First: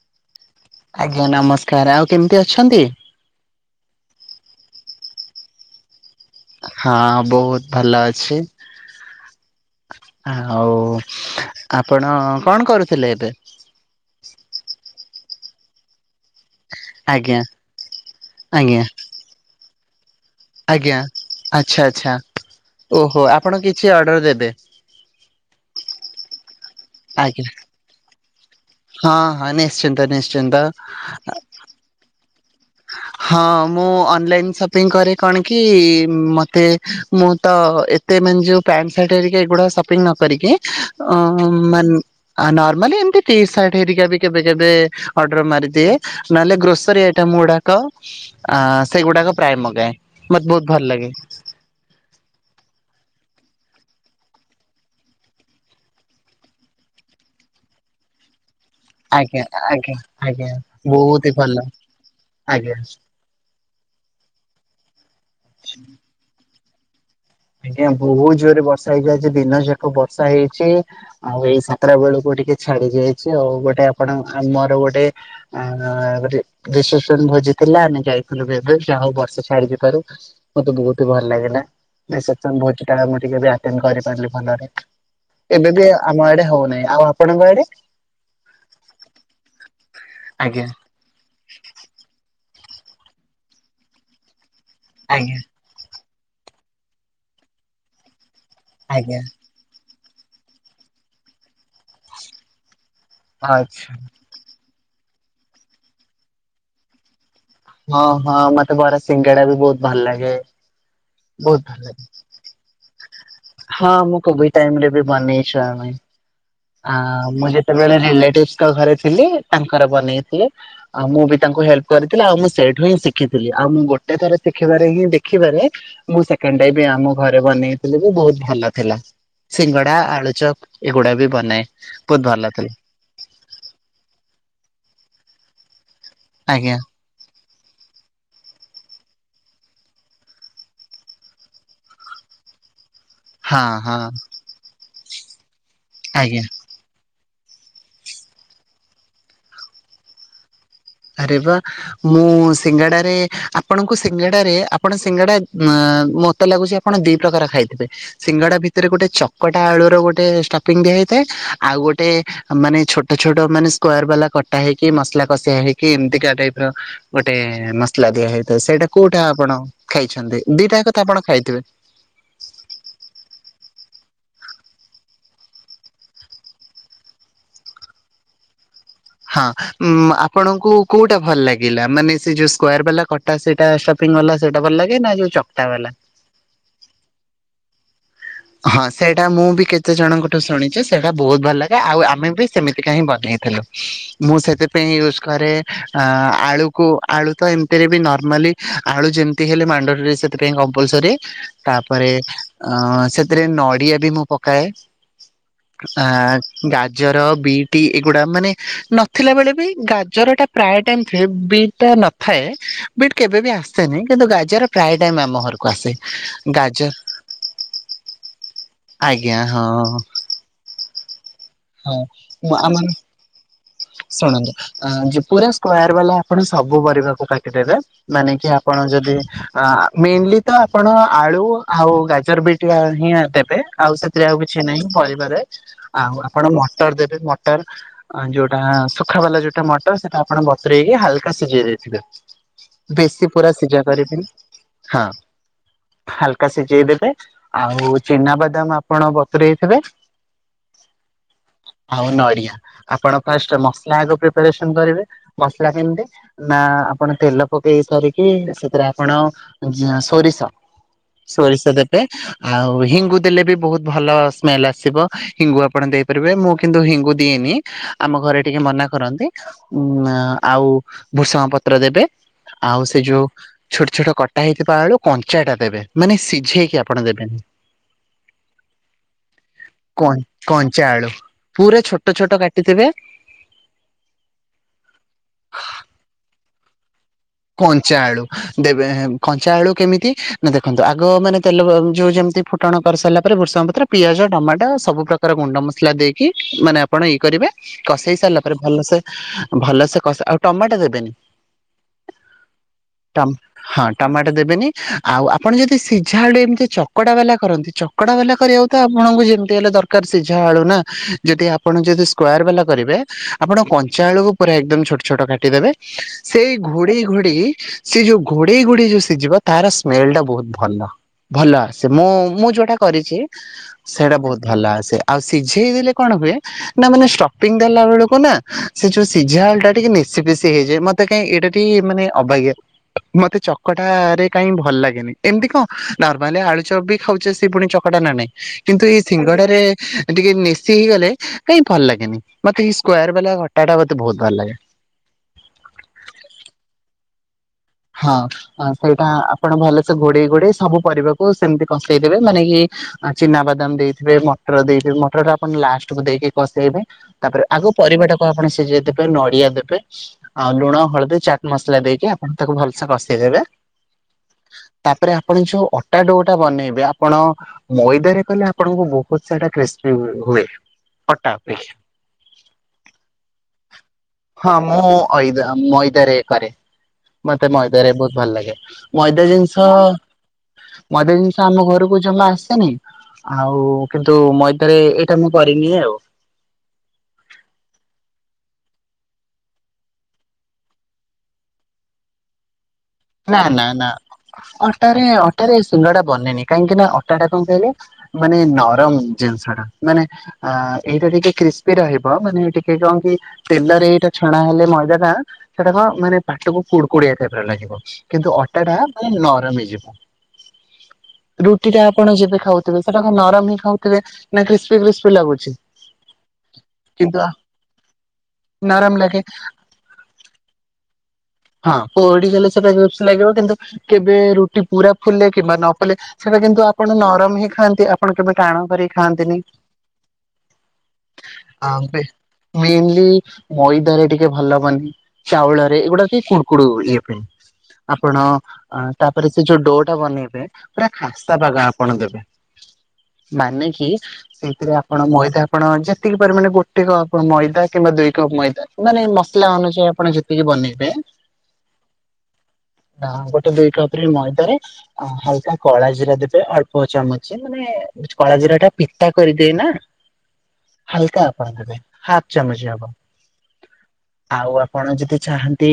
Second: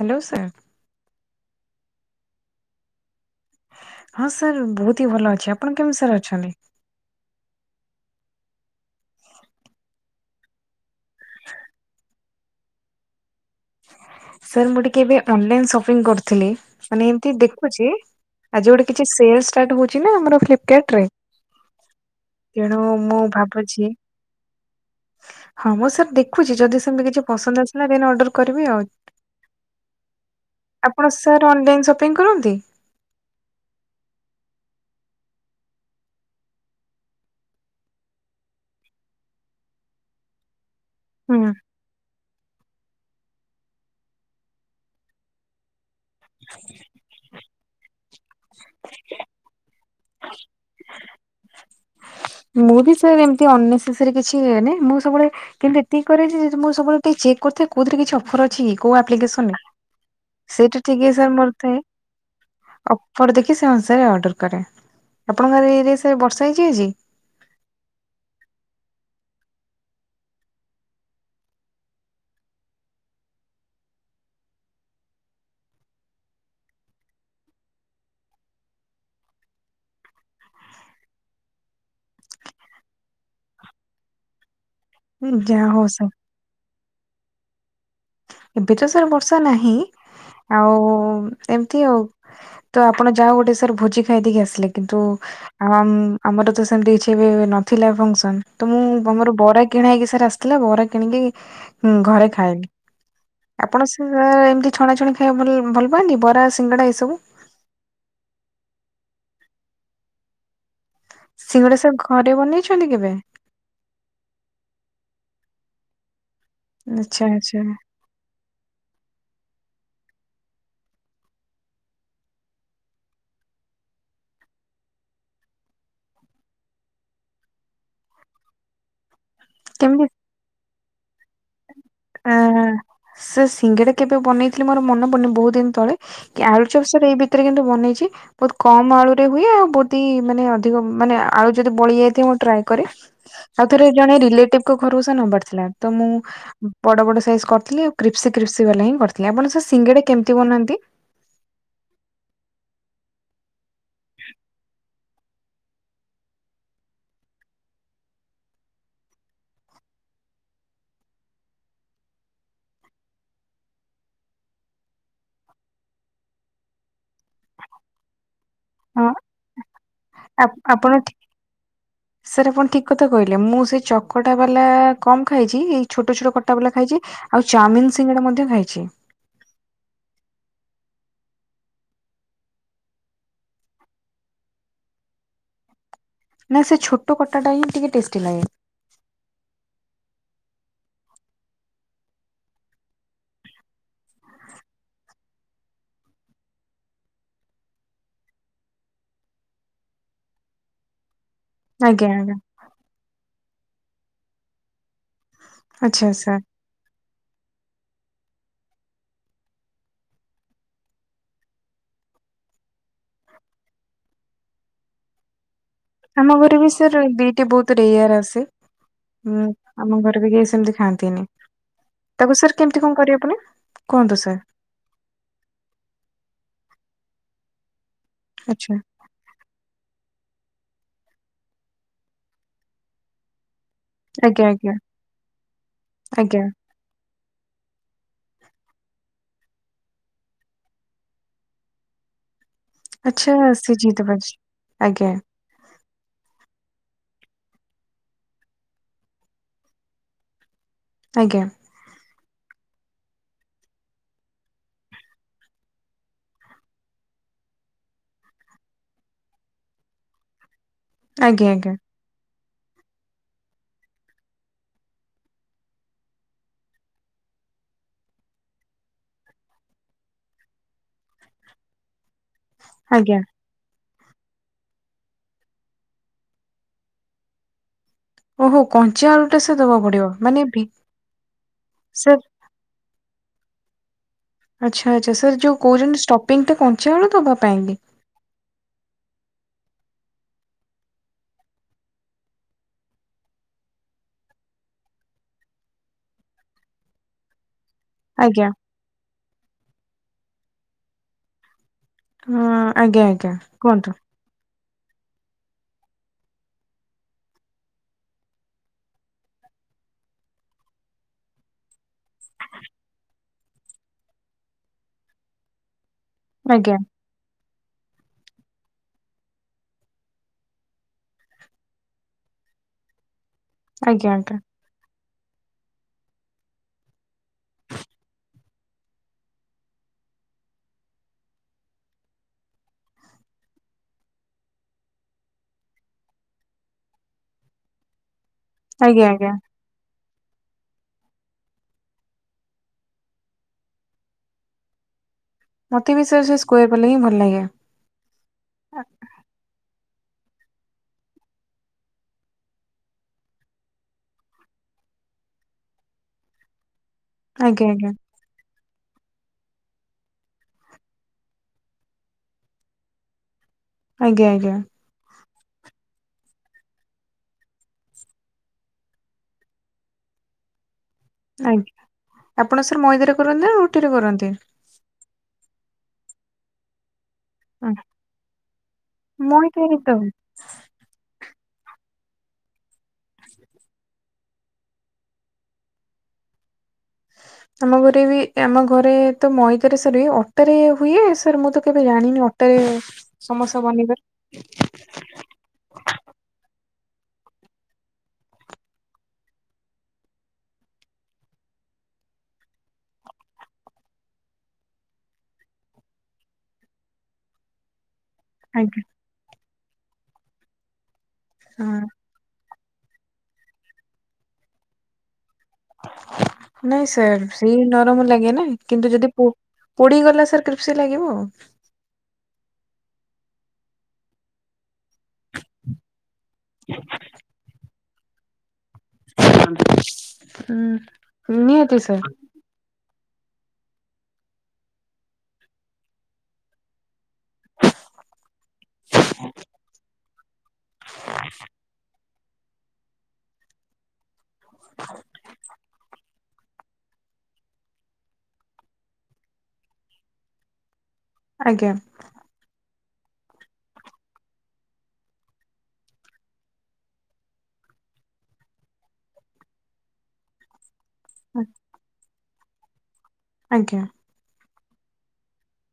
Hello sir. ଆଜ୍ଞା ନମସ୍କାର ଆଉ କେମିତି ଅଛନ୍ତି? ହଁ ସାର୍ ବହୁତ ହିଁ ଭଲ ଅଛି। ଆପଣ କେମିତି ସାର୍ ଅ ହଁ ବୋହୁତ୍ ଭଲ ଅଛି। ଆଉ, ଆପଣ କଣ କରୁଥିଲେ ଏବେ? କେବେ ଅନଲାଇନ ସପିଙ୍ଗ କରିଥିଲି। ମାନେ ଏମତି ଆଜ୍ଞା ଦେଖୁଛି, ଆଜି ଆଜ୍ଞା ଗୋଟେ କିଛି ସେଲ ଷ୍ଟାର୍ଟ ହଉ ନା ଆମର ଫ୍ଲିପ୍ କାର୍ଟ୍ ଆଜ୍ଞା। ରେ। ଆଚ୍ଛା ଆଚ୍ଛା ତେଣୁ ମୁଁ ଓହୋ ଆପଣ କିଛି ଭାବୁଚି। ଅର୍ଡର ଦେବେ ହଁ ମୁଁ ସାର୍ ଦେଖୁଛି। ଯଦି ସେମିତି କିଛି ଆଜ୍ଞା ପସନ୍ଦ ଆସିଲା। ଦେନ୍‌ ଅଡର୍ ହଁ ହଁ। ନିଶ୍ଚିନ୍ତ ନିଶ୍ଚିନ୍ତ। ଆପଣ ସାର୍ ଅନଲାଇନ ସପିଙ୍ଗ କରନ୍ତି? ହଁ ମୁଁ ଅନଲାଇନ ସପିଂ କରେ କଣ କି, ମତେ ମୁଁ ତ ମତେ ମାନେ ଯୋଉ ପ୍ୟାଣ୍ଟ, ସାଟ୍ ହେରିକା ଏଗୁଡ଼ା ସପିଙ୍ଗ ନ କରିକି, ଅ ହୁଁ ମାନେ, ଆନାର୍ ମାନେ ଏମିତି ଟି ସାର୍ଟ ହେରିକା ବି କେବେ, କେବେ ଅର୍ଡର ମାରିଦିଏ। ନହେଲେ ଗ୍ରୋସରୀ ଆଇଟମ ଗୁଡା ତ, ଆ ସେଗୁଡ଼ାକ ପ୍ରାୟ ମଗାଏ। ମତେ ବୋହୁତ୍ ଭଲ ଲାଗେ। ମୁଁ ବି ସାର ଏମିତି ଅନ୍‌ନେସେସେରି କିଛି ନିଏନି। ମୁଁ ସବୁବେଳେ କିନ୍ତୁ ଏତିକି କରେ ଯେ, ମୁଁ ସବୁବେଳେ ଚି ଚେକ୍ କରୁଥାଏ କଉଥିରେ କିଛି ଅଫର୍ ଅଛି କି? କୋଉ ଆଜ୍ଞା ଆପ୍ଲିକେସନ ରେ? ଆଜ୍ଞା ଆଜ୍ଞା ସେଇଟା ଟିକେ ଏ ବହୁତ ହି ସାର୍ ଭଲ ମୋତେ ଆଜ୍ଞା। ଅଫର ଦେଖି ସେ ଅନୁସାରେ ଅର୍ଡର କରେ। ଆପଣଙ୍କର ଏରିଆ ସେ ବର୍ଷା ହେଇଛି ଆଜି? ଆଜ୍ଞା ବହୁତ ଜୋରରେ ବର୍ଷା ହେଇଚି ଆଜି। ଦିନଯାକ ବର୍ଷା ହେଇଚି। ଆଉ ଏଇ ସାତଟା ବେଳକୁ ଟିକେ ଛାଡି ଯାଇଛି। ଆଉ ଗୋଟେ ଆପଣ ଆମର ଗୋଟେ, ଆ-ଗୋଟେ ରିସେପ୍ସନ କୁ ଭୋଜିଥିଲା ଆମେ ଯାଇଥିଲୁ ବେଭେ, ଯାହା ହଉ ବର୍ଷା ଛାଡ଼ି ଥିବାରୁ ମତେ ବହୁତ ଭଲ ଲାଗିଲା। ନା ସେଟା ମୋର ଟୀକା, ମୁଁ ଟିକେ ଏବେ ଆଟେଣ୍ଡ କରିପାରିଲି ଭଲରେ। ଯାହା ଏବେ ହଉ ବି ସାର୍ ଆମ ଆଡେ ହଉନାହିଁ। ଆଉ ଆପଣଙ୍କ ଆଡ଼େ? ଏବେ ତ ସାର ବର୍ଷା ନାହିଁ। ଆଜ୍ଞା ଆଉ ଏମିତି ଆଉ। ତ ଆପଣ ଯା ହେଉ ଗୋଟେ ସାର୍ ଭୋଜି ଖାଇଦେଇକି ଆସିଲେ। କିନ୍ତୁ ଆଜ୍ଞା ଆମ୍ ଆମର ତ ସେମିତି କିଛିବି ନଥିଲା ଫଙ୍ଗ୍ସନ। ତ ମୁଁ ଆଜ୍ଞା ବମରୁ ବରା କିଣା ହେଇକି ସାର ଆସିଥିଲା ବରା କିଣିକି ଘରେ ଖାଏନି, ଆପଣ ଆଚ୍ଛା। ସାର ଏମତି ଛଣା ଛଣି ଖାଇବା ଭଲ-ଭଲ ପାଆନ୍ତି, ବରା ସିଙ୍ଗଡ଼ା ଏଇ ସବୁ। ହଁ ହଁ ମତେ ବରା ସିଙ୍ଗେଡା ବି ବହୁତ ଭଲ ଲାଗେ। ବହୁତ ଭଲ ସିଙ୍ଗଡ଼ା ସାର ଲାଗେ ଘରେ ବନେଇଛନ୍ତି କେବେ? ହଁ ମୁଁ କୋଭିଡ ଟାଇମ୍ ରେ ବି ବନେଇଛୁ ଆମେ। ଆ ଆଚ୍ଛା ମୁ ଆଚ୍ଛା ଯେତେବେଳେ ରିଲେଟିସ୍ଭ୍ ଙ୍କ ଘରେ ଥି ଥିଲି। ତାଙ୍କର ବନେଇଥିଲେ ଆଉ, ମୁଁ ବି ତାଙ୍କୁ ହେଲ୍ପ କରିଥିଲି। ଆଉ ମୁଁ ସେଇଠୁ ହିଁ ଶିଖିଥିଲି। ଆଉ ମୁଁ ଗୋ ଟେ, ଥର ଶିଖିବାରେ ହିଁ ଦେଖିବାରେ, ମୁଁ ସେକଣ୍ଡ ଟାଇମି ଆମ ଘରେ ବନେଇଥିଲି, ବହୁତ ଭଲ ଥିଲା। ସିଙ୍ଗଡ଼ା, କେମିତି ଆଳୁ ଚପ୍ ଏଗୁଡା ବି ବନାଏ। ବହୁତ ଆ, ଭଲ ଥିଲା ସେ ସିଙ୍ଗିଡ଼ା କେବେ ବନେଇଥିଲେ ମୋର ମନେ ପଡ଼ୁନି ବହୁତ ଦିନ ତଳେ। କି ଆଳୁ ଆଜ୍ଞା ଚପ୍ ସାର ଏ ବି ତୀରେ, କିନ୍ତୁ ବନେଇଛି। ବହୁତ କମ ଆଳୁରେ ବି ହୁଏ। ଆଉ ବହୁତି ମାନେ ଅଧିକ ମାନେ ଆଳୁ ଯଦି ବଳି ଯାଇଥିବ ମୁଁ ଟ୍ରାଏ କରେ। ହଁ ଆଉ ଥରେ ହଁ ଜଣେ ରିଲେଟିଭ୍ ଙ୍କ ଘରୁ ସେ ନବାର ଥିଲା, ତ ମୁଁ ଆଜ୍ଞା। ବଡ଼ ବଡ଼ ସାଇଜ୍ କରିଥିଲେ ଆଉ କ୍ରିପ୍ସି କ୍ରିପ୍ସି ବାଲା ହିଁ କରିଥିଲେ। ଆପଣ ସେ ସିଙ୍ଗେଡା କେମିତି ବନାନ୍ତି? ଆରେ ବା। ମୁଁ ସିଙ୍ଗାଡାରେ ଆପଣଙ୍କୁ ସିଙ୍ଗଡାରେ ଆପଣ ସିଙ୍ଗଡା ଆ, ମତେ ଲାଗୁଛି ଆପଣ ଦି ପ୍ରକାର ଖାଇଥିବେ? ସିଙ୍ଗଡା ଭିତରେ ଗୋଟେ ଚକଟା ଆଳୁର ଗୋଟେ ଷ୍ଟପିଙ୍ଗ ଦିଆ ହେଇଥାଏ। ଆଉ ଗୋଟେ ମାନେ ଛୋଟ ଛୋଟ ମାନେ ସ୍କୋଏଆର ବାଲା କଟା ହେଇକି ମ ମସଲା କଷିଆ ହେଇକି, ଏମିତିକା ଟାଇପ୍ ର ଗୋଟେ ମସଲା ଦିଆ ହେଇଥାଏ। ସେଇଟା ହଁ କୋଉଟା ଆପଣ ଖାଇଛନ୍ତି? ଆ ଦିଟା ଆକ ଆପଣ ଖାଇଥିବେ। ଆପଣ ଠିକ୍ କଥା କହିଲେ। ମୁଁ କଟା ବାଲା କମ୍ ଖାଇଛି। ଏଇ ଛୋଟ ଛୋଟ କଟା ବାଲା ଖାଇଛି। ଆଉ ଚାଉମିିନ ସିଙ୍ଗଡା ମଧ୍ୟ ଖାଇଛି। ହଁ ଉ ଆପଣଙ୍କୁ କୋଉଟା ଭଲ ଲାଗିଲା? ମାନେ ସେ ଯୋଉ ସ୍କୋୟାର ବାଲା କଟା ସେଇଟା ସ ଫିଙ୍ଗ ବାଲା ସେଇଟା ଭଲ ଲାଗେ ନା, ଯୋଉ ଚକ୍‌ଟା ବାଲା? ନାଇଁ ସେ ଛୋଟ କଟା ଟା ହିଁ ଟିକେ ଟେଷ୍ଟ ହଁ ସେଇଟା ମୁଁ ବି କେତେ ଜଣଙ୍କ ବେଠୁ ଶୁଣିଛି ସେଟା ବହୁତ ଭଲ ଲାଗେ, ଆଉ ଆମେ ବି ସେମିତିକା ହିଁ ବନେଇଥିଲୁ। ମୁଁ ସେଥିପାଇଁ ୟୁଜ କ ଆରେ ଆଳୁକୁ ଆଳୁ ତ ଏମତିରେ ବି ନର୍ମାଲି ଆଳୁ ଯେମତି ହେଲେ ମାଣ୍ଡେଟୋରି ସେଥି ସେଥିପାଇଁ କମ୍ପଲସରି। ଆଜ୍ଞା ତାପରେ ଆଜ୍ଞା। ଅ ସେଥିରେ ନଡିଆ ବି ମୁଁ ପକାଏ ଆ ଆଚ୍ଛା ଆଚ୍ଛା ଗାଜ ଗାଜର, ବିଟି ଏଗୁଡା ମାନେ ନଥିଲା ବେଳେ ବି, ଗାଜରଟା ପ୍ରାୟ ଟାଇମ [unintelligible] ବିଟା ନଥାଏ, ବିଟ୍ କେବେ ବି ଆସେନି। କିନ୍ତୁ ଗାଜର ପ୍ରାୟ ଟାଇମ ଆମ ଘରକୁ ଆସେ ଆମ ଘରେ ବି ଗାଜର ସାର୍ ଦିଟି ବହୁତ ରେୟାର ଆସେ। ହୁଁ, ଆଜ୍ଞା ହଁ ଆମ ଘରେ ବି କେହି ସେମତି ଖାଆନ୍ତିନି। ହଁ ତାକୁ ସାର୍ କେମତି ଆମ କଣ କରିବେ ପୁଣି? କୁହନ୍ତୁ ସାର୍ ଶୁଣନ୍ତୁ। ପୁରା ସ୍କୋୟାର ବାଲା ଆପଣ ସବୁ ପରିବାକୁ କାଟିଦେବେ ମାନେ କି ଆଚ୍ଛା ଆପଣ ଯଦି ଆ ମେନଲି ତ ଆପଣ ଆଳୁ ଆଉ ଗାଜର, ବିଟ ହିଁ ଦେବେ ଆଉ ସେଥିରେ ଆଉ ଆଜ୍ଞା କିଛି ଆଜ୍ଞା ନାହିଁ ପରିବାରେ, ଆଉ ଆଜ୍ଞା ଆପଣ ମଟର ଦେବେ ମଟର ଯୋଉ ଟା ଶୁଖା ବାଲା ଯୋଉଟା ମଟର, ସେଟା ଆପଣ ବତୁରେଇକି ହାଲକା ସିଝେଇ ଦେଇଥିବେ। ବେଶୀ ଆଚ୍ଛା ପୁରା ସିଝା ସିଝେଇ ଦବା କରିବେନି, ହଁ। ଆଜ୍ଞା ହାଲକା ସିଝେଇ ଦେବ ବେ, ଆଉ ଚିନା ବାଦାମ ଆପଣ ବତୁରେଇଥିବେ ଆଜ୍ଞା ଆଉ ନଡିଆ। ଆପଣ ଫାଷ୍ଟ ମସଲା ଆଗ ପ୍ରିପାରେସନ କରିବେ। ମସଲା କେମତି? ନା, ଆପଣ ତେଲ ପକେଇ ସାରିକି ଇ ସେଥିରେ ଆପଣ ସୋରିଷ, ଆଜ୍ଞା ସୋରିଷ ଆଜ୍ଞା ଦେବେ ଆଉ ହିଙ୍ଗୁ ଦେଲେ ବି ବହୁତ ଭଲ ସ୍ମେଲ ଆସିବ। ହିଙ୍ଗୁ ଆପଣ ଦେଇପାରିବେ, ମୁଁ କିନ୍ତୁ ହିଙ୍ଗୁ ଦିଏନି। ନେଇ ଆମ ଘରେ ଟିକେ ମନା କରନ୍ତି। ଉମ୍ ଆଉ ଭୃସଙ୍ଗ ପତ୍ର ଦେବେ ଆଉ ସେ ଆଜ୍ଞା ଯୋଉ ଛୋଟ ଛୋଟ କଟା ହେଇଥିବା ଆଳୁ କଞ୍ଚାଟା ଦେବେ, ମାନେ ସିଝେଇକି ଆପଣ ଦେବେନି। ଓହୋ କଞ୍ଚା ଆଳୁଟା ସାର୍ ଦବାକୁ ପଡିବ ମାନେ ଭି କ-କଞ୍ଚା ଆଳୁ ପୁରା ଛୋଟ ସାର୍ ଛୋଟ କାଟି ଦେବେ ଆଚ୍ଛା ଆଚ୍ଛା। ସାର୍ ଯୋଉ କହୁଚନ୍ତି ଷ୍ଟପିଂଟା କଞ୍ଚା ଆଳୁ ଦବା ପାଇଁ କି? କଞ୍ଚା ଆଳୁ, ଦେବେ କଞ୍ଚା ଆଳୁ କେମିତି ନା ଦେଖନ୍ତୁ। ଆଗ ମାନେ ତେଲ ବ ଯୋଉ ଯେମତି ଫୁଟଣ କରିସାରିଲା ପରେ ଭୃସଙ୍ଗ ପତ୍ର, ପିଆଜ, ଟମାଟୋ ସବୁ ପ୍ରକାର ଗୁଣ୍ଡ ମସଲା ଦେଇକି, ମାନେ ଆପଣ ଇଏ କରିବେ କଷେଇ ସାରିଲା ଆଜ୍ଞା ପରେ, ଭଲସେ ଭଲସେ ଆଉ ଟମାଟୋ ଦେବେନି ହଁ ଆଜ୍ଞା ଆଜ୍ଞା ଟମ୍ ହଁ କୁହନ୍ତୁ ଟମାଟୋ ଦେବେନି ଆଉ ଆପଣ ଯଦି ସିଝା ଆଡୁ ଏମତି ଚକଡା ବାଲା କରନ୍ତି, ଚକଡା ବାଲା କରିବାକୁ ତ ଆପଣଙ୍କୁ ଯେମତି ହେଲେ ଦରକାର ସିଝା ଆଳୁ ନା। ଯଦି ଆପଣ ଯଦି ସ୍କୋୟାର ବାଲା କରିବେ, ଆପଣ କଞ୍ଚା ଆଳୁକୁ ପୁରା ଏକ ଏକଦମ ଛୋଟ ଛୋଟ କାଟିଦେବେ ସେଇ ଆଜ୍ଞା ଘୋଡେଇ ଘୋଡେଇ, ସିଏ ଯୋଉ ଘୋଡେଇ ଘୋଡେଇ ଯୋଉ ସିଝିବ, ତାର ସ୍ମେଲଟା ବହୁତ ଭଲ। ଭଲ ଆସେ। ମୁଁ, ମୁଁ ଯୋଉଟା କରିଛି, ଆଜ୍ଞା ସେଇଟା ଆଜ୍ଞା ବହୁତ ଭଲ ଆସେ। ଆଉ ସିଝେଇ ଦେଲେ କଣ ହୁଏ, ନା ମାନେ ଷ୍ଟପିଂ ଦେଲା ବେଳକୁ ନା, ସେ ଯୋଉ ସିଝା ଆଳୁଟା ଟିକେ ନି ନେସି ପେସି ହେଇଯାଏ। ମତେ କାଇଁ ଏଇଟା ଏମତି ମାନେ ଅବାଗିଆ, ମତେ ଚକଟାରେ କାହିଁ ଭଲ ଲାଗେନି। ଏମତି କଣ ନରମାଲି ଆଳୁଚପ ବି ଖାଉଛେ, ସେ ପୁଣି ଚକଟା ନା ନାଇଁ। କିନ୍ତୁ ଏଇ ଆଜ୍ଞା ଆଜ୍ଞା ସିଙ୍ଗଡ଼ାରେ ଟିକେ ନେସି ହେଇଗଲେ, କାହିଁ ଭଲ ଲାଗେନି। ମତେ ଏଇ ସ୍କୋୟାର ବାଲା ଘଟାଟା ମତେ ବହୁତ ଭଲ ଲାଗେ। [inaudible] ମତେ ବି ସେ-ସେଇ ସ୍କୋୟାର ବାଲା ହିଁ ଭଲ ଲାଗେ। ହଁ [unintelligible] ଆପଣ ଭଲ ଘୋଡେଇ ଘୋଡେଇ ସବୁ ପରିବାକୁ ସେମତି କଷେଇଦେବେ, ମାନେ କି ଚିନାବାଦାମ ଦେଇଥିବେ, ମଟର ଦେଇ ସେଇ ମଟରଟା ଆପଣ ଲାଷ୍ଟକୁ ଦେଇକି କଷେଇବେ, ତାପରେ ଆଜ୍ଞା ଆଗ ଆଜ୍ଞା ପରିବାଟାକୁ ଆପଣ ସିଝେଇ ଦେବେ ପାଇଁ ନଡିଆ ଦେବେ, ଆଉ ଲୁଣ, ହଳଦୀ, ଚାଟ୍ ମସଲା ଦେଇକି ଆପଣ ତାକୁ ଭଲସେ କଷେଇଦେବେ ଆଜ୍ଞା ଆଜ୍ଞା ଆଜ୍ଞା। ତାପରେ ଆପଣ ଯୋଉ ଅ ଅଟା ଡୋଟା ବନେଇବେ, ଆପଣ ମଇଦାରେ କଲେ ଆପଣଙ୍କୁ ବହୁତ ସାରା କ୍ରିସ୍ପି ହୁ-ହୁଏ। ଆଜ୍ଞା। ଆପଣ ସାର୍ ମଇଦାରେ କରନ୍ତି ନା ରୁ ହଁ ମୁଁ ମୁଁ ମଇଦା ରେ କରେ ମତେ ହଁ ମଇଦା ରେ ବହୁତ ଭଲ ଲାଗେ ମଇଦା ଜିନିଷ ମଇଦାରେ ତ ମଇଦା ଜିନିଷ ଆମ ଘରକୁ ଜମା ଆସେନି ଆଉ କିନ୍ତୁ ମଇଦାରେ ଏଇଟା ମୁଁ କରିନିଏ ଆଉ। [inaudible] ଆମ ଘରେ ବି ଆମ ଘରେ ତ ମଇଦାରେ ସରି ହୁଏ ଅଟାରେ ହୁଏ ସରି ମୁଁ ତ କେବେ ଜାଣିନି ଅଟାରେ ନା ସମୋସା ନା ନା ବନେଇବାରେ। ଅଟାରେ ଅଟାରେ ସୁଲ ଟା ବନେନି କାହିଁକି ଅଟା ଟା କଣ କହିଲେ ମାନେ ନରମ ଜିନିଷ ଟା ମାନେ ଏଇଟା କ୍ରିସମୀ ରହିବ ମାନେ ଟିକେ କଣ କି ତେଲରେ ଏଇଟା ଛଣା ହେଲେ ମଇଦାଟା ସେଟା କଣ ମାନେ ପାଟକୁ କୁଡ଼କୁଡିଆ ଟାଇପରେ ଲାଗିବ। କିନ୍ତୁ ଅଟା ଟା ଆଜ୍ଞା ମାନେ ନରମ ହେଇଯିବ ରୁଟି ଟା ଆପଣ ଯେବେ ଖାଉ ସେଟା ନରମ ହି ଖାଉଥିବେ ନା କ୍ରିସମୀ କ୍ରିସମୀ ଲାଗୁଚି। [inaudible] ନାଇଁ ସାର୍ ସେଇ ନରମ ଲାଗେ ନା ନରମ କିନ୍ତୁ ଯଦି ଲାଗେ ପୋଡି ଗଲା ସାର୍ କ୍ରିପ୍ସି ଲାଗିବ ଆଉ। ହଁ ପୋଡି ଗଲେ ସେଟା କ୍ରିସମୀ ଲାଗିବ କିନ୍ତୁ କେବେ ରୁଟି ପୁରା ଫୁଲେ କିମ୍ବା ନ ଫୁଲେ ସେଇଟା କିନ୍ତୁ ଆପଣ ନରମ ହିଁ ଖାଆନ୍ତି ଆପଣ କେବେ ଟାଣ କରିକି ଖାଆନ୍ତିନି ଉଁ ନିହାତି ହଁ ସାର୍ [unintelligible] ମଇଦରେ ଟିକେ ଭଲବନେ ଚାଉଳରେ ଏଗୁଡା କୁଡକୁଡୁ ଇଏ ପାଇଁ ଆପଣ ତାପରେ ସେ ଯୋଉ ଡୋ ଟା ବନେଇବେ। ପୁରା ଖାସ୍ତା ପାଗ ଆପଣ ଦେବେ ମାନେ କି ସେଇଥିରେ ଆପଣ ମଇଦା ଆପଣ ଯେତିକି ପରିମାଣେ ଗୋ ଗୋଟେ କପ୍ ମଇଦା କିମ୍ବା ଦୁଇ କପ୍ ମଇଦା ମାନେ ମସଲା ଅନୁଯାୟୀ ଆପଣ ଯେତିକି ବନେଇବେ ଆଜ୍ଞା। ନା ଗୋଟେ ଦୁଇ କପ ରେ ମଇଦାରେ ହଲକା କଳା ଜିରା ଦେବେ ଅଳ୍ପ ଚାମଚ ମାନେ କଳା ଜିରା ଟା ପିତା କରିଦିଏ ନା ହଲକା ଆପଣ ଦେବେ ହାଫ ଚାମଚ ହେବ। ଆଜ୍ଞା। ଆଉ ଆପଣ ଯଦି ଚାହାନ୍ତି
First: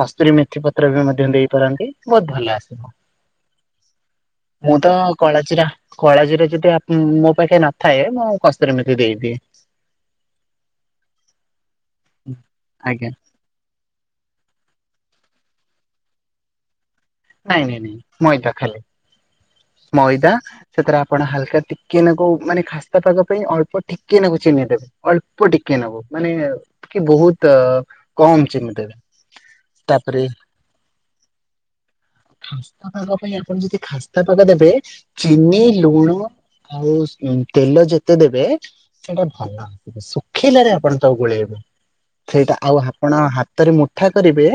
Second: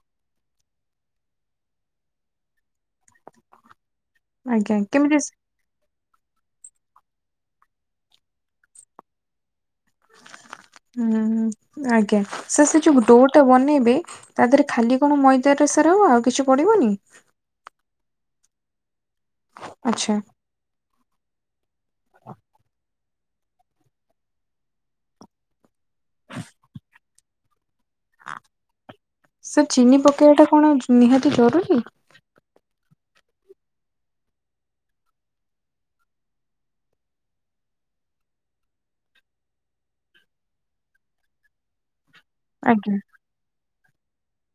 କସ୍ତୁରୀ ମେଥି ପତ୍ର ବି ମଧ୍ୟ ଦେଇ ପାରନ୍ତି ବହୁତ ଭଲ ଆସିବ। ଆଜ୍ଞା ମୁଁ ତ କେମିତି ସ୍ କଳାଜିରା କଳା ଜିରା ଯଦି ମୋ ପାଖେ ନଥାଏ ମୁଁ କସ୍ତୁରୀ ମେଥି ଦେଇଦିଏ। ହୁଁ ଆଜ୍ଞା ସେ ସେ ଯୋଉ ଆଜ୍ଞା ଡୋଟା ବନେଇବେ ତା ଦେହରେ ଖାଲି କଣ ମଇଦ ର ସାର ହବ ଆଉ କିଛି ପଡିବନି। ନାଇଁ ନାଇଁ ନାଇଁ ମଇଦା ଖାଲି। ଆଚ୍ଛା। ମଇଦା ସେଥିରେ ଆପଣ ହାଲକା ଟିକେ ନାଗୁ ମାନେ ଖାସ୍ତା ପାଗ ପାଇଁ ଅଳ୍ପ ଟିକେ ନାଗୁ ଚିନି ଦେବେ ଅଳ୍ପ ଟିକେ ନାଗୁ ମାନେ କି ବହୁତ କମ ଚିନି ଦେବେ ସାର ଚିନି ତାପରେ ପକେଇବା ଟା କଣ ନିହାତି ଜରୁରୀ? ଖାସ୍ତା ପାଗ ପାଇଁ ଆପଣ ଯଦି ଖାସ୍ତା ପାଗ ଦେବେ ଚିନି ଲୁଣ ଆଉ ତେଲ ଯେତେ ଦେବେ ସେଇଟା ଭଲ ଶୁଖିଲାରେ ଆପଣ ତାକୁ ଗୋଳେଇବେ। ସେଇଟା ଆଉ ଆଜ୍ଞା ଆପଣ ହାତରେ ମୁଠା କରିବେ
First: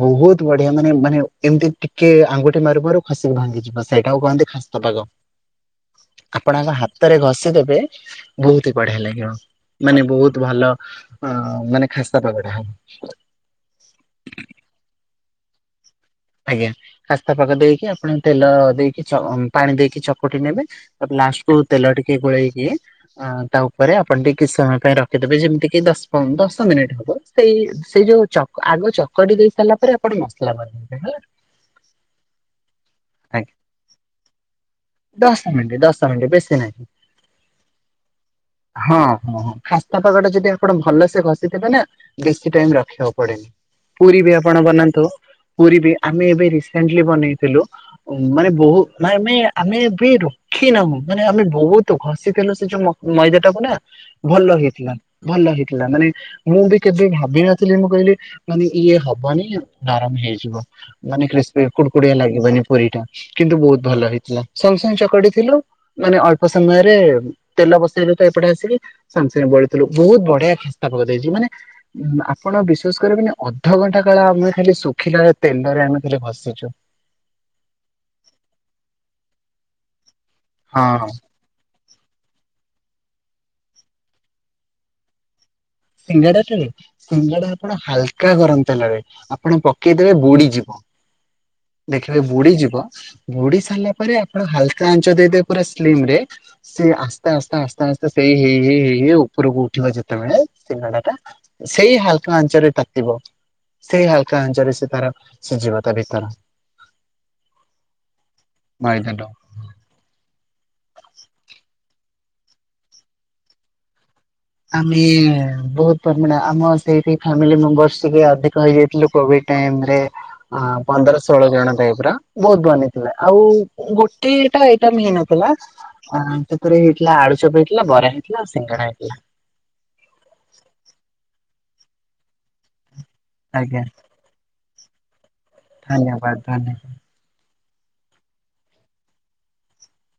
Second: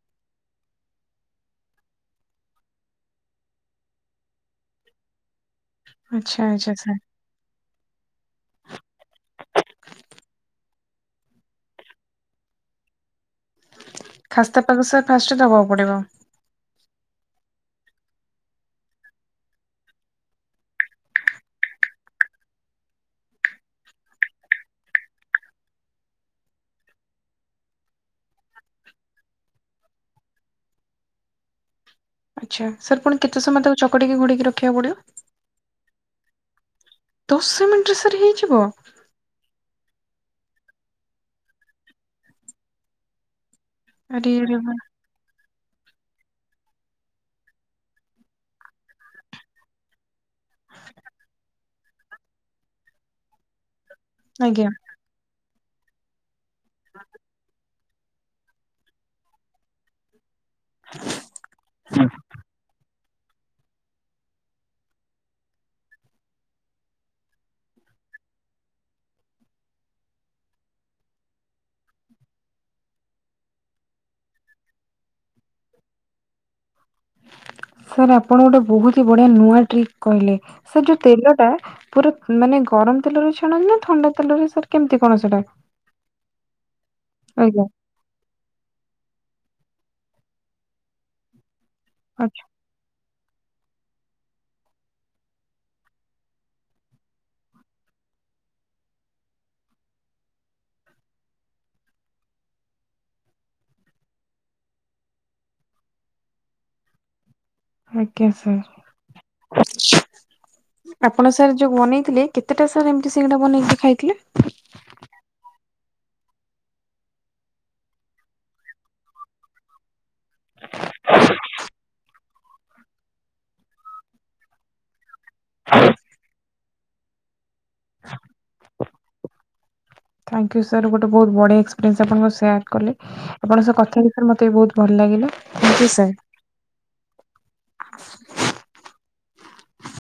ବହୁତ ବଢିଆ ମାନେ ମାନେ ଏମିତି ଟିକେ ଆଙ୍ଗୁଠି ମାରୁ ମାରୁ ଖସି ଭାଙ୍ଗିଯିବ ସେଇଟାକୁ କୁହନ୍ତି ଖାସ୍ଥା ପାଗ। ଆଚ୍ଛା ଆପଣଙ୍ ଆଚ୍ଛା ସାର୍ ହାତରେ ଘଷି ଦେବେ ବହୁତ ବଢିଆ ଲାଗିବ। ମାନେ ବହୁତ ଭଲ ଅ ମାନେ ଖାସ୍ତା ପାଗଟା ହବ। ଖାସ୍ତା ପାଗ ସାର ଫାଷ୍ଟ ଦବାକୁ ପଡିବ? ଆଜ୍ଞା ଖାସ୍ତା ପାଗ ଦେଇକି ଆପଣ ତେଲ ଦେଇକି ପାଣି ଦେଇକି ଚକଟି ନେବେ ତା ଲାଷ୍ଟକୁୁ ତେଲ ଟିକେ ଗୋଳେଇକି ତା ଉପରେ ଆପଣ ଟିକ କି ସମୟ ପାଇଁ ରଖିଦବେ ଯେମିତି କି ଦଶ ପନ୍ଦ ଦଶ ମିନିଟ୍ ହବ ସେଇ ସେଇ ଯୋଉଁ ଆଗ ଚକଟି ଦେଇ ସାରିଲା ପରେ ଆପଣ ମସଲା ବନ ହେଲା। ଆଛା ସାର୍ ପୁଣି କେତେ ଆଜ୍ଞା ସମୟ ତାକୁ ଚକିକି ଘୋଡ଼େଇକି ରଖିବାକୁ ପଡିବ? ଦଶ ମିନିଟ ଦଶ ମିନିଟ ବେଶି ନାହିଁ। ଦଶ ମିନିଟରେ ସାର୍ ହେଇଯିବ? ହଁ ହଁ ହଁ ଖାସ୍ତା ପାଗଟା ଯଦି ଆପଣ ଭଲସେ ଘଷିଥିବେ ନା ବେଶୀ ଟାଇମ ରଖିବାକୁ ପଡେନି। ପୁରୀ ଆରେ ବି ଆପଣ ଆରେ ବା ବନାନ୍ତୁ। ପୁରୀ ବି ଆମେ ଏବେ ରିସେଣ୍ଟଲି ବନେଇଥିଲୁ ମାନେ ବହୁ ଆମେ ଆମେ ଏବେ ରଖି ନାହୁଁ ମାନେ ଆମେ ବହୁତ ଘଷିଥିଲୁ ସେ ଯୋଉ ମଇଦା ଟାକୁ ନା। ଭଲ ଆଜ୍ଞା। ହେଇଥିଲା ଭଲ ହେଇଥିଲା ମାନେ ମୁଁ ବି କେବେ ଭାବିିନଥିଲି ମୁଁ। କହିଲେ ମାନେ ଇଏ ହବନି ନରମ ହେଇ ମାନେ କ୍ରୀପି କୁଡକୁଡିଆ ଲାଗିବନି ପୁରୀ ଟା କିନ୍ତୁ ବହୁତ ଭଲ ହେଇଥିଲା। ସାଙ୍ଗେ ସାଙ୍ଗେ ଚକଟି ଥିଲୁ ମାନେ ଅଳ୍ପ ସମୟରେ ତେଲ ବସେଇଲେ ତ ଏପଟେ ଆସିକି ସାଙ୍ଗେସାଙ୍ଗେ ଥିଲୁ ବହୁତ ବଢିଆ ଖାସ୍ତା ପାଗ ଦେଇଛି ମାନେ ଆପଣ ବିଶ୍ବାସ କରିବେନି ମାନେ ଅଧଘଣ୍ଟା କାଳ ଆମେ ଲି ଶୁଖିଲା ତେଲରେ ଆମେ ଭସେଇଛୁ। ସାର୍ ଆପଣ ଗୋଟେ ବହୁତ ହି ବଢିଆ ନୂଆ ଟ୍ରିକ୍ କହିଲେ ସେ ଯୋଉ ହଁ ତେଲ ଟା ପୁରା ମାନେ ଗରମ ତେଲରୁ ଛାଣନ୍ତି ନା ଥଣ୍ଡା ତେଲରେ ସାର୍ କେମିତି କଣ ସେଇଟା? ସିଙ୍ଗେଡାଟାରଜ ସିଙ୍ଗେଡା ଆପଣ ହାଲକା ଗରମ ତେଲରେ ଆପଣ ପକେଇଦେବେ ବୁଡିଯିବ ଦେଖିବେ ଆଚ୍ଛା ବୁଡି ଯିବ। ବୁଡି ସାରିଲା ପରେ ଆପଣ ହାଲକା ଆଞ୍ଚ ଦେଇଦେବେ ପୁରା ସ୍ଲିମ ରେ ସିଏ ଆସ୍ତେ ଆସ୍ତେ ଆସ୍ତେ ଆସ୍ତେ ସେଇ ଇ ହେଇ ହେଇ ହେଇ ଉପରକୁ ଉଠିବ ଯେତେବେଳେ ସିଙ୍ଗଡା ଟା ସେଇ ହାଲକା ଆଞ୍ଚରେ ତାତିିବ। ସେଇ ହାଲକା ଆଞ୍ଚରେ ସେ ତାର ସିଝିବ ତା ଭିତର। ଆଜ୍ଞା ମଇଦାଟା ସାର୍ ଆପଣ ସାର୍ ଯୋଉ ମନି କେତେଟା ସାର୍ ଏମତି ସିଙ୍ଗା ବନେଇକି ଖାଇଥିଲେ? ଆମେ ବହୁତ ପରିମାଣ ଆମ ସେଇଠି ଫାମିଲି ମେମ୍ବରସ ଟିକେ ଅଧିକ ହେଇଯାଇଥିଲୁ କୋଭିଡ। ଟାଇମରେ ପନ୍ଦର ଷୋହଳ ଜଣ ଟାଇପର। ବହୁତ ବନେଇଥିଲା ଆଉ ଗୋଟିଏଟା ଏଇଟା ହେଇନଥିଲା। ତା ପରେ ହେଇଥିଲା ଆଳୁଚପ ହେଇଥିଲା, ବରା ହେଇଥିଲା ଆଉ ସିଙ୍ଗଣା ହେଇଥିଲା। ଥାଇଙ୍କୁ ସାର୍ ଗୋଟ ବହୁ ବଆ ଏକ୍ସପିରିସ ଆପଣଙ୍କ ସେୟାର କଲେ ଆପଙ୍କ ସହ ଆଜ୍ଞା କଥା ହେଇକି ମୋତେ ବହୁତ ଭଲ ଲାଗିଲା। Thank you sir. ଧନ୍ୟବାଦ ଧନ୍ୟବାଦ। [unintelligible]